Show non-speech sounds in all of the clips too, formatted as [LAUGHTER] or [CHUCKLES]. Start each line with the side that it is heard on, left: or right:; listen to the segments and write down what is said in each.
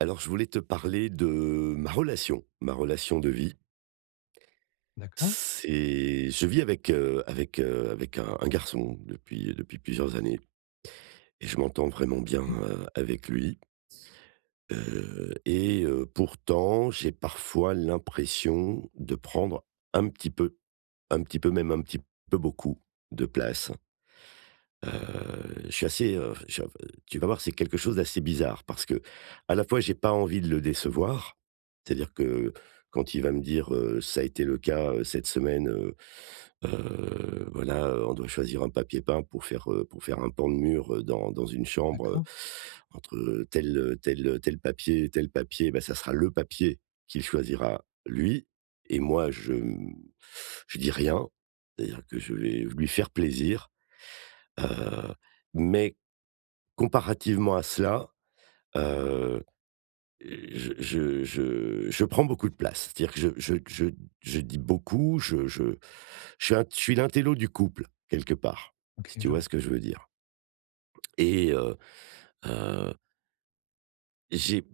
right: Alors, je voulais te parler de ma relation, ma relation de vie
left: D'accord.
right: c'est, je vis avec, heu, avec, heu, avec un un garçon depuis depuis plusieurs années et je m'entends vraiment bien,
left: Mmh.
right: heu, avec lui heu et heu, pourtant j'ai parfois l'impression de prendre un petit peu, un petit peu, même un petit peu beaucoup, de place. Heu, je suis assez, heu, enfin chin heu, tu vas voir, c'est quelque chose d'assez bizarre parce qu'à la fois, j'ai pas envie de le décevoir. C'est-à-dire que, quand il va me dire, heu, ça a été le cas, heu, cette semaine, heu, heu, voilà, heu, on doit choisir un papier peint pour faire, heu, pour faire un pan de mur dans dans une chambre, heu,
left: D'accord.
right: entre tel tel tel papier et tel papier, ben ça sera le papier qu'il choisira lui et moi je, hem, je dis rien. C'est-à-dire que je vais lui faire plaisir, heu, mais, comparativement à cela, heu, j je je je prends beaucoup de place, c'est-à-dire que je je je je dis beaucoup, je je je suis je suis l'intello du couple quelque part,
left: OK,
right: si tu
left: je
right: vois
left: vois.
right: ce que je veux dire. Et heu, heu j'ai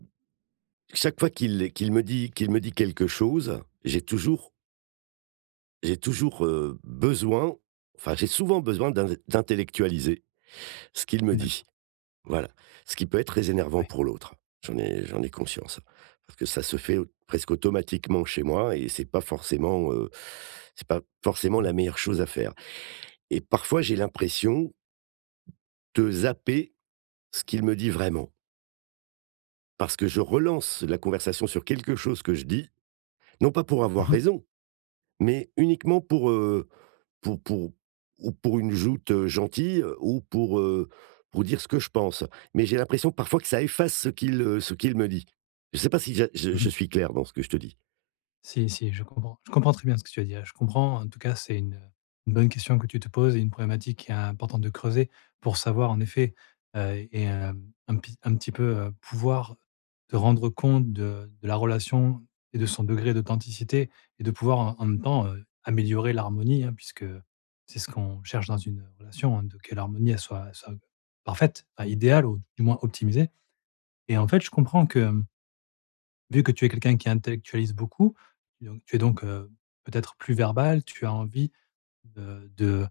right: chaque fois qu'il qu'il me dit qu'il me dit quelque chose, j'ai toujours j'ai toujours, heu, besoin enfin, j'ai souvent besoin d'in d'intellectualiser ce qu'il me
left: D'accord.
right: dit, voilà. Ce qui peut être très énervant
left: Ouais.
right: pour l'autre, j'en ai j'en ai conscience. Parce que ça se fait presque automatiquement chez moi et c'est pas forcément, heu, c'est pas forcément
left: Mmh.
right: la meilleure chose à faire et parfois, j'ai l'impression de zapper ce qu'il me dit vraiment parce que je relance la conversation sur quelque chose que je dis, non pas pour
left: Mmh
right: avoir
left: mh.
right: raison, mais uniquement pour, heu, pour pour ou pour une joute gentille ou pour, heu, pour dire ce que je pense, mais j'ai l'impression que parfois, que ça efface ce qu'il, heu, ce qu'il me dit. Je sais pas si ja je
left: Mmh
right: je
left: mh.
right: suis clair dans ce que je te dis?
left: Si, si, je comprends. Je comprends très bien ce que tu as dit là. Je comprends, en tout cas, c'est une une bonne question que tu te poses et une problématique qui est importante de creuser, pour savoir en effet, heu et heu, un pi un petit peu pouvoir te rendre compte de de la relation et de son degré d'authenticité et de pouvoir en en même temps, heu, améliorer l'harmonie, hein, puisque, c'est ce qu'on cherche dans une relation, de que l'harmonie elle soit-elle soit parfaite, à idéale ou du moins optimisée. Et en fait, je comprends que vu que tu es quelqu'un qui intellectualise beaucoup, donc et donc, heu, peut-être plus verbal, tu as envie, de de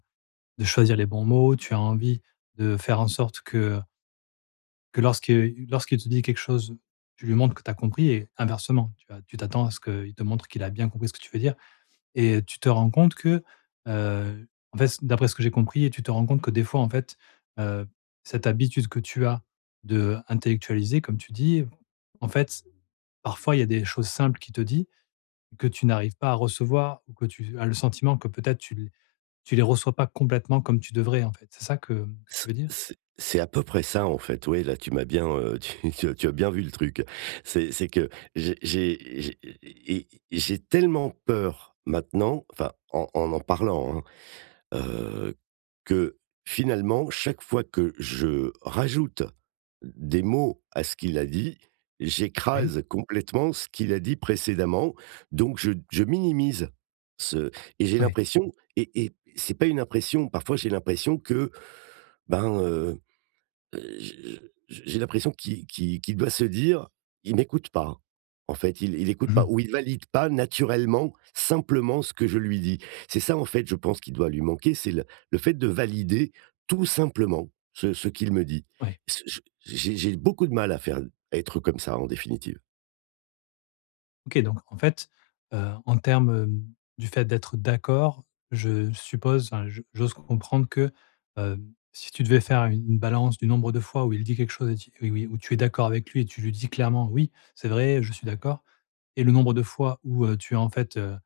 left: de choisir les bons mots, tu as envie de faire en sorte que, heu que lorsque lorsqu'il te dit quelque chose, tu lui montres que tu as compris et inversement tu vas tu t'attends à ce qu'il te montre qu'il a bien compris ce que tu veux dire, et tu te rends compte que, heu, en fait, c d'après ce que j'ai compris et tu te rends compte que, des fois en fait, heu, cette habitude que tu as d'intellectualiser, comme tu dis, en fait, parfois il y a des choses simples qu'il te dit, que tu n'arrives pas à recevoir ou que tu a as le sentiment que peut-être tu les tu les reçois pas complètement comme tu devrais en fait, c'est ça que que
right: C
left: tu veux dire?
right: c c'est à peu près ça en fait, ouais, là, tu m'as bien heu, tu tu tu as bien vu le truc c'est c'est que j'ai j'ai j'ai et j'ai tellement peur maintenant, enfin en en n'en parlant, hein, heu, que finalement chaque fois que je rajoute des mots à ce qu'il a dit,
left: Oui.
right: j'écrase complètement ce qu'il a dit précédemment donc je je minimise ce et j'ai
left: Ouais.
right: l'impression et et c'est pas une impression, parfois, j'ai l'impression que, ben heu, heu, j'ai je j j'ai l'impression qu'il qu'il qu'il doit se dire: «Il m'écoute pas. En fait, il il écoute
left: Mmh
right: pas»
left: mh.
right: ou «Il valide pas naturellement, simplement, ce que je lui dis». C'est ça en fait, je pense, qui doit lui manquer, c'est le le fait de valider tout simplement ce ce qu'il me dit.
left: Ouais. Je
right: Pss ch j'ai
left: comprends.
right: j'ai beaucoup de mal à faire à être comme ça en définitive.
left: OK, donc, en fait, heu, en termes, heu, du fait d'être d'accord, je suppose, enfin, j'ose comprendre que, heu, si tu devais faire u une balance du nombre de fois où il dit quelque chose et ti oui où tu es d'accord avec lui et tu lui dis clairement: «Oui, c'est vrai, je suis d'accord» et le nombre de fois où, heu, tu as en fait, heu,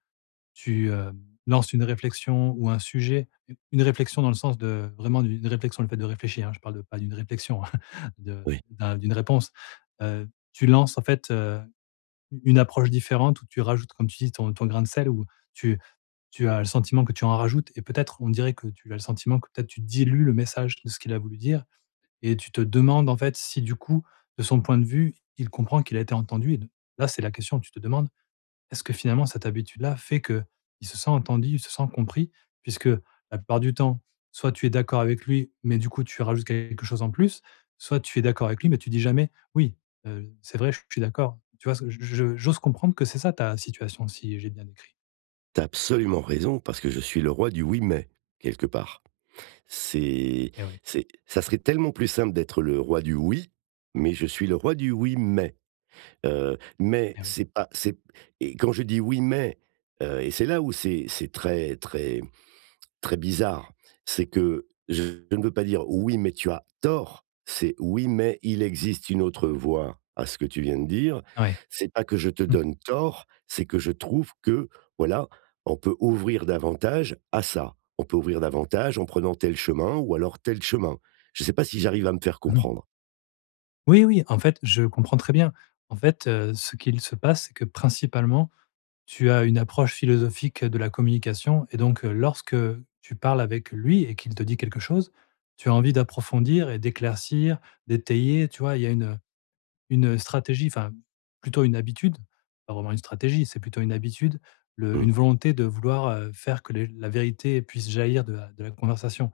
left: tu, heu, lances une réflexion ou un sujet, u une réflexion dans le sens de, vraiment d'une réflexion, le fait de réfléchir, hein, je parle de pas d'une réflexion [CHUCKLES] de
right: Oui.
left: d'un d'une réponse, heu, tu lances en fait, heu, u une approche différente, ou tu rajoutes comme tu dis ton ton grain de sel ou tu tu as le sentiment que tu en rajoutes et peut-être, on dirait que tu as le sentiment que, peut-être, tu dilues le message de ce qu'il a voulu dire, et tu te demandes en fait, si du coup, de son point de vue, il comprend qu'il a été entendu, et donc, là c'est la question, tu te demandes: «Est-ce que finalement cette habitude-là fait qu'il se sent entendu, il se sent compris?» puisque, la plupart du temps, soit tu es d'accord avec lui, mais du coup, tu rajoutes quelque chose en plus, soit tu es d'accord avec lui, mais tu dis jamais: «Oui, heu, c'est vrai, j je suis d'accord.», tu vois? C j j j'ose comprendre que c'est ça ta situation, si j'ai bien décrit.
right: Tu as absolument raison parce que je suis le roi du «Oui, mais» quelque part. C'est
left: Et oui.
right: c'est ça serait tellement plus simple d'être le roi du «Oui», mais je suis le roi du «Oui, mais», heu, mais
left: Ah oui.
right: c'est pas c'est et quand je dis: «Oui, mais», heu, et c'est là où c'est c'est très très très bizarre, c'est que je ne veux pas dire: «Oui, mais tu as tort», c'est: «Oui, mais il existe une autre voie à ce que tu viens de dire.
left: Ouais,
right: C'est pas que je te
left: mmh.
right: donne tort, c'est que je trouve que, voilà, on peut ouvrir davantage à ça. On peut ouvrir davantage en prenant tel chemin ou alors tel chemin». Je sais pas si j'arrive à me faire
left: Mmh mh.
right: comprendre?
left: Oui, oui. En fait, je comprends très bien. En fait, heu, ce qu'il se passe, c'est que principalement, tu as une approche philosophique de la communication et donc, heu, lorsque tu parles avec lui et qu'il te dit quelque chose, tu as envie d'approfondir et d'éclaircir, d'étayer, tu vois? Il y a une, heu, une stratégie enfin plutôt une habitude, pas vraiment une stratégie, c'est plutôt une habitude, le une
right: Mmh.
left: volonté de vouloir, heu, faire que le la vérité puisse jaillir de la de la conversation.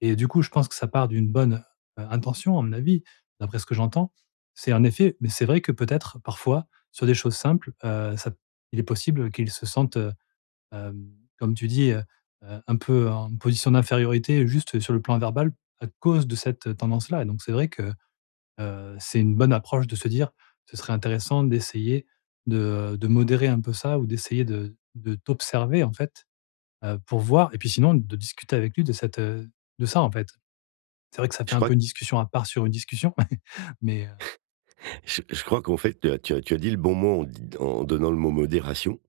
left: Et du coup, je pense que ça part d'une bonne, heu, intention à mon avis, d'après ce que j'entends. C'est en effet mais c'est vrai que peut-être, parfois, sur des choses simples, heu, ça il est possible qu'ils se sentent, heu, hem, comme tu dis, heu, heu, un peu en position d'infériorité juste sur le plan verbal à cause de cette tendance-là, et donc c'est vrai que, heu, c'est une bonne approche de se dire: «Ce serait intéressant d'essayer de, heu, de modérer un peu ça ou d'essayer de de t'observer en fait, heu, pour voir» et puis sinon, de discuter avec lui de cette, heu, de ça en fait. C'est vrai que ça
right: Je
left: fait un
right: crois
left: peu
right: q
left: une discussion à part sur une discussion, [CHUCKLES] mais heu
right: [CHUCKLES] J je crois qu'en fait, tu as tu as tu as dit le bon mot en d d en donnant le mot modération,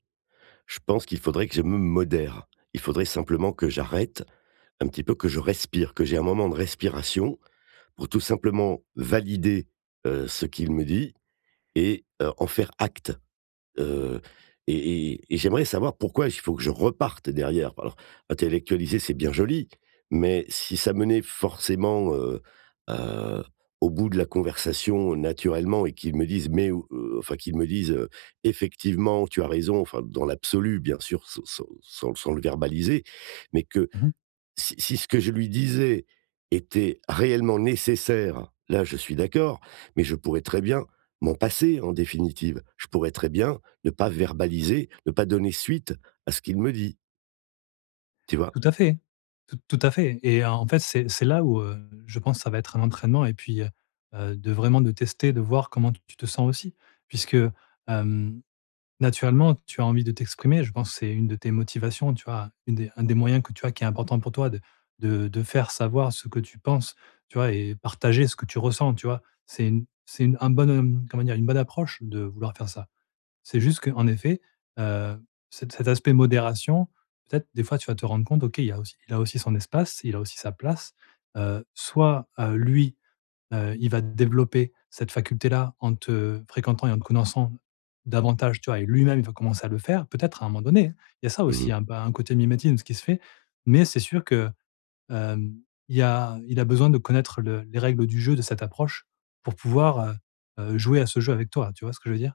right: je pense qu'il faudrait que je me modère. Il faudrait simplement que j'arrête un petit peu, que je respire, que j'ai un moment de respiration pour tout simplement valider, heu, ce qu'il me dit et heu, en faire acte, heu et et et et j'aimerais savoir pourquoi il faut que je reparte derrière? Alors, intellectualiser, c'est bien joli, mais si ça menait forcément, heu, heu, au bout de la conversation naturellement et qu'il me dise: «Mais» ou, heu, enfin qu'il me dise, heu: «Effectivement, tu as raison», enfin dans l'absolu bien sûr sans sans sans le verbaliser, mais que,
left: Mmh mh.
right: si si ce que je lui disais était réellement nécessaire, là, je suis d'accord, mais je pourrais très bien m'en passer en définitive, je pourrais très bien ne pas verbaliser, ne pas donner suite à ce qu'il me dit tu vois?
left: Tout à fait, t tout à fait et en fait, c'est c'est là où, heu, je pense ça va être un entraînement et puis, heu, heu de vraiment de tester, de voir comment t tu te sens aussi, puisque, hem, naturellement tu as envie de t'exprimer, je pense que c'est une de tes motivations, tu vois, une des un des moyens que tu as qui est important pour toi de de de faire savoir ce que tu penses, tu vois, et partager ce que tu ressens, tu vois? C'est une c'est une un bon comment dire? Une bonne approche de vouloir faire ça. C'est juste, qu'en effet, heu, c cet aspect modération, peut-être des fois, tu vas te rendre compte: «OK il y a aussi il a aussi son espace, il a aussi sa place», heu, soit, heu, lui, heu, il va développer cette faculté-là en te fréquentant et en te connaissant davantage, tu vois, et lui-même il va commencer à le faire peut-être, à un moment donné? Il y a ça
right: Mmh
left: aussi,
right: mh.
left: un un côté mimétisme qui se fait, mais c'est sûr que, hem, il y a il a besoin de connaître le les règles du jeu, de cette approche, pour pouvoir, heu, heu, jouer à ce jeu avec toi. Tu vois ce que je veux dire?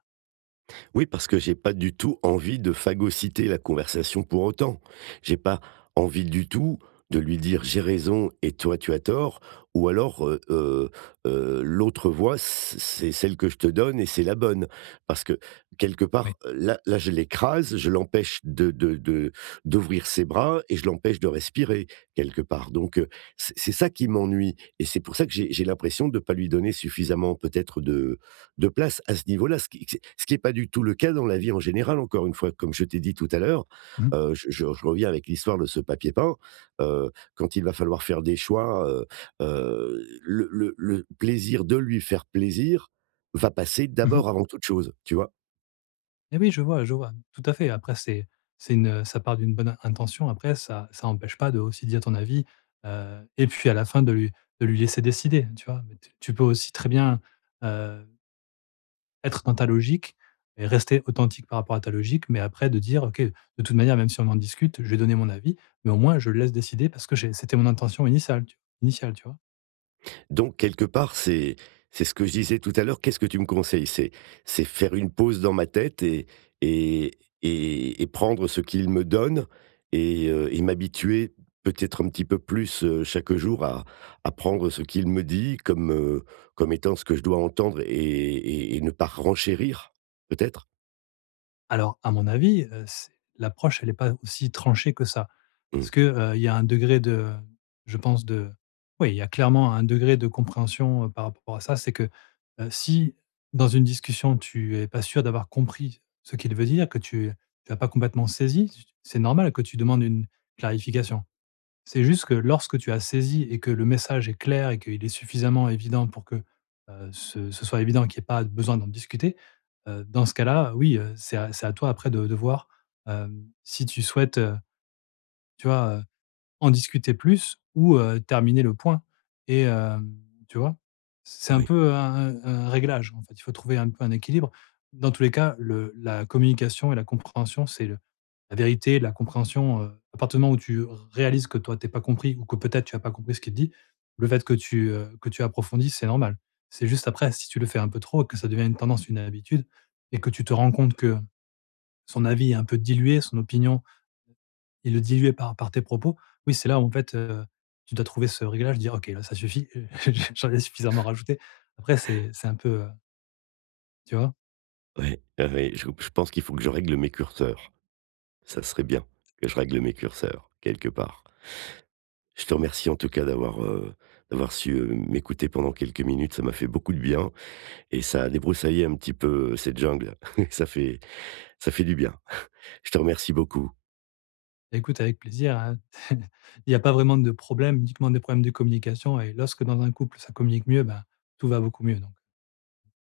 right: Oui, parce que j'ai pas du tout envie de phagocyter la conversation pour autant. J'ai pas envie du tout, de lui dire: «J'ai raison et toi, tu as tort», ou alors, heu heu, heu: «L'autre voie c c c'est celle que je te donne et c'est la bonne», parce que, quelque
left: Ouais.
right: part là là je l'écrase, je l'empêche de de de d'ouvrir ses bras et je l'empêche de respirer quelque part, donc, heu, c c'est ça qui m'ennuie et c'est pour ça que j'ai j'ai l'impression de pas lui donner suffisamment peut-être de de place à ce niveau-là, c qu c ce qui est pas du tout le cas dans la vie en général, encore une fois, comme je t'ai dit tout à l'heure.
left: Mmh.
right: Heu, je je je reviens avec l'histoire de ce papier peint, heu, quand il va falloir faire des choix, heu, heu, le le le plaisir de lui faire plaisir va passer
left: Mmh mh.
right: d'abord avant toute chose, tu vois?
left: Mais oui, je vois, je vois tout à fait, après c'est c'est une ça part d'une bonne intention. Après ça ça empêche pas de aussi dire ton avis, heu et puis à la fin, de lui de lui laisser décider, tu vois? T tu peux aussi très bien, heu être dans ta logique et rester authentique par rapport à ta logique, mais après de dire: «OK, de toute manière même si on en discute, je vais donner mon avis, mais au moins, je le laisse décider parce que j'ai c'était mon intention initiale initiale», tu vois?
right: Donc, quelque part c'est c'est ce que je disais tout à l'heure, qu'est-ce que tu me conseilles? C'est c'est faire une pause dans ma tête et et et et prendre ce qu'il me donne et heu et m'habituer peut-être un petit peu plus, heu, chaque jour à à prendre ce qu'il me dit comme, heu, comme étant ce que je dois entendre et et et ne pas renchérir peut-être?
left: Alors, à mon avis, heu, c l'approche elle est pas aussi tranchée que ça.
right: Mmh.
left: Parce que, heu, y a un degré de, heu, je pense de oui, il y a clairement un degré de compréhension par rapport à ça, c'est que, heu, si, dans une discussion, tu es pas sûr d'avoir compris ce qu'il veut dire, que tu as pas complètement saisi, c'est normal que tu demandes une clarification. C'est juste que lorsque tu as saisi et que le message est clair et qu'il est suffisamment évident pour que, heu, ce ce soit évident qu'il y ait pas besoin d'en discuter, heu, dans ce cas-là, oui, heu, c'est c'est à toi après de voir, heu, si tu souhaites, heu, tu vois, heu, en discuter plus ou, heu, terminer le point et heu, tu vois? C'est un
right: Oui.
left: peu un un un réglage en fait, il faut trouver un peu un équilibre. Dans tous les cas le la communication et la compréhension, c'est le la vérité, la compréhension, heu, à partir du moment où tu r réalises que toi, tu es pas compris ou que peut-être, tu as pas compris ce qu'il dit, le fait que tu, heu, que tu approfondisses, c'est normal. C'est juste après, si tu le fais un peu trop et que ça devient une tendance, une habitude et que tu te rends compte que, son avis est un peu dilué, son opinion, et le diluée par par tes propos, oui c'est là où en fait, heu, tu dois trouver ce réglage dire: «OK, là, ça suffit, heu j'en ai suffisamment rajouté», après
right: [CHUCKLES]
left: c'est c'est un peu, heu tu vois?
right: Ouais, ah oui, j je pense qu'il faut que je règle mes curseurs. Ça serait bien que je règle mes curseurs, quelque part. Je te remercie en tout cas d'avoir d'avoir, heu, d'avoir su, heu, m'écouter pendant quelques minutes, ça m'a fait beaucoup de bien et ça a débroussaillé un petit peu cette jungle, [CHUCKLES] ça fait [INHALES] ça fait du bien, [CHUCKLES] je te remercie beaucoup.
left: Bah, écoute avec plaisir, hein [CHUCKLES] il y a pas vraiment de problème, uniquement des problèmes de communication et lorsque dans un couple ça communique mieux, bah, tout va beaucoup mieux donc.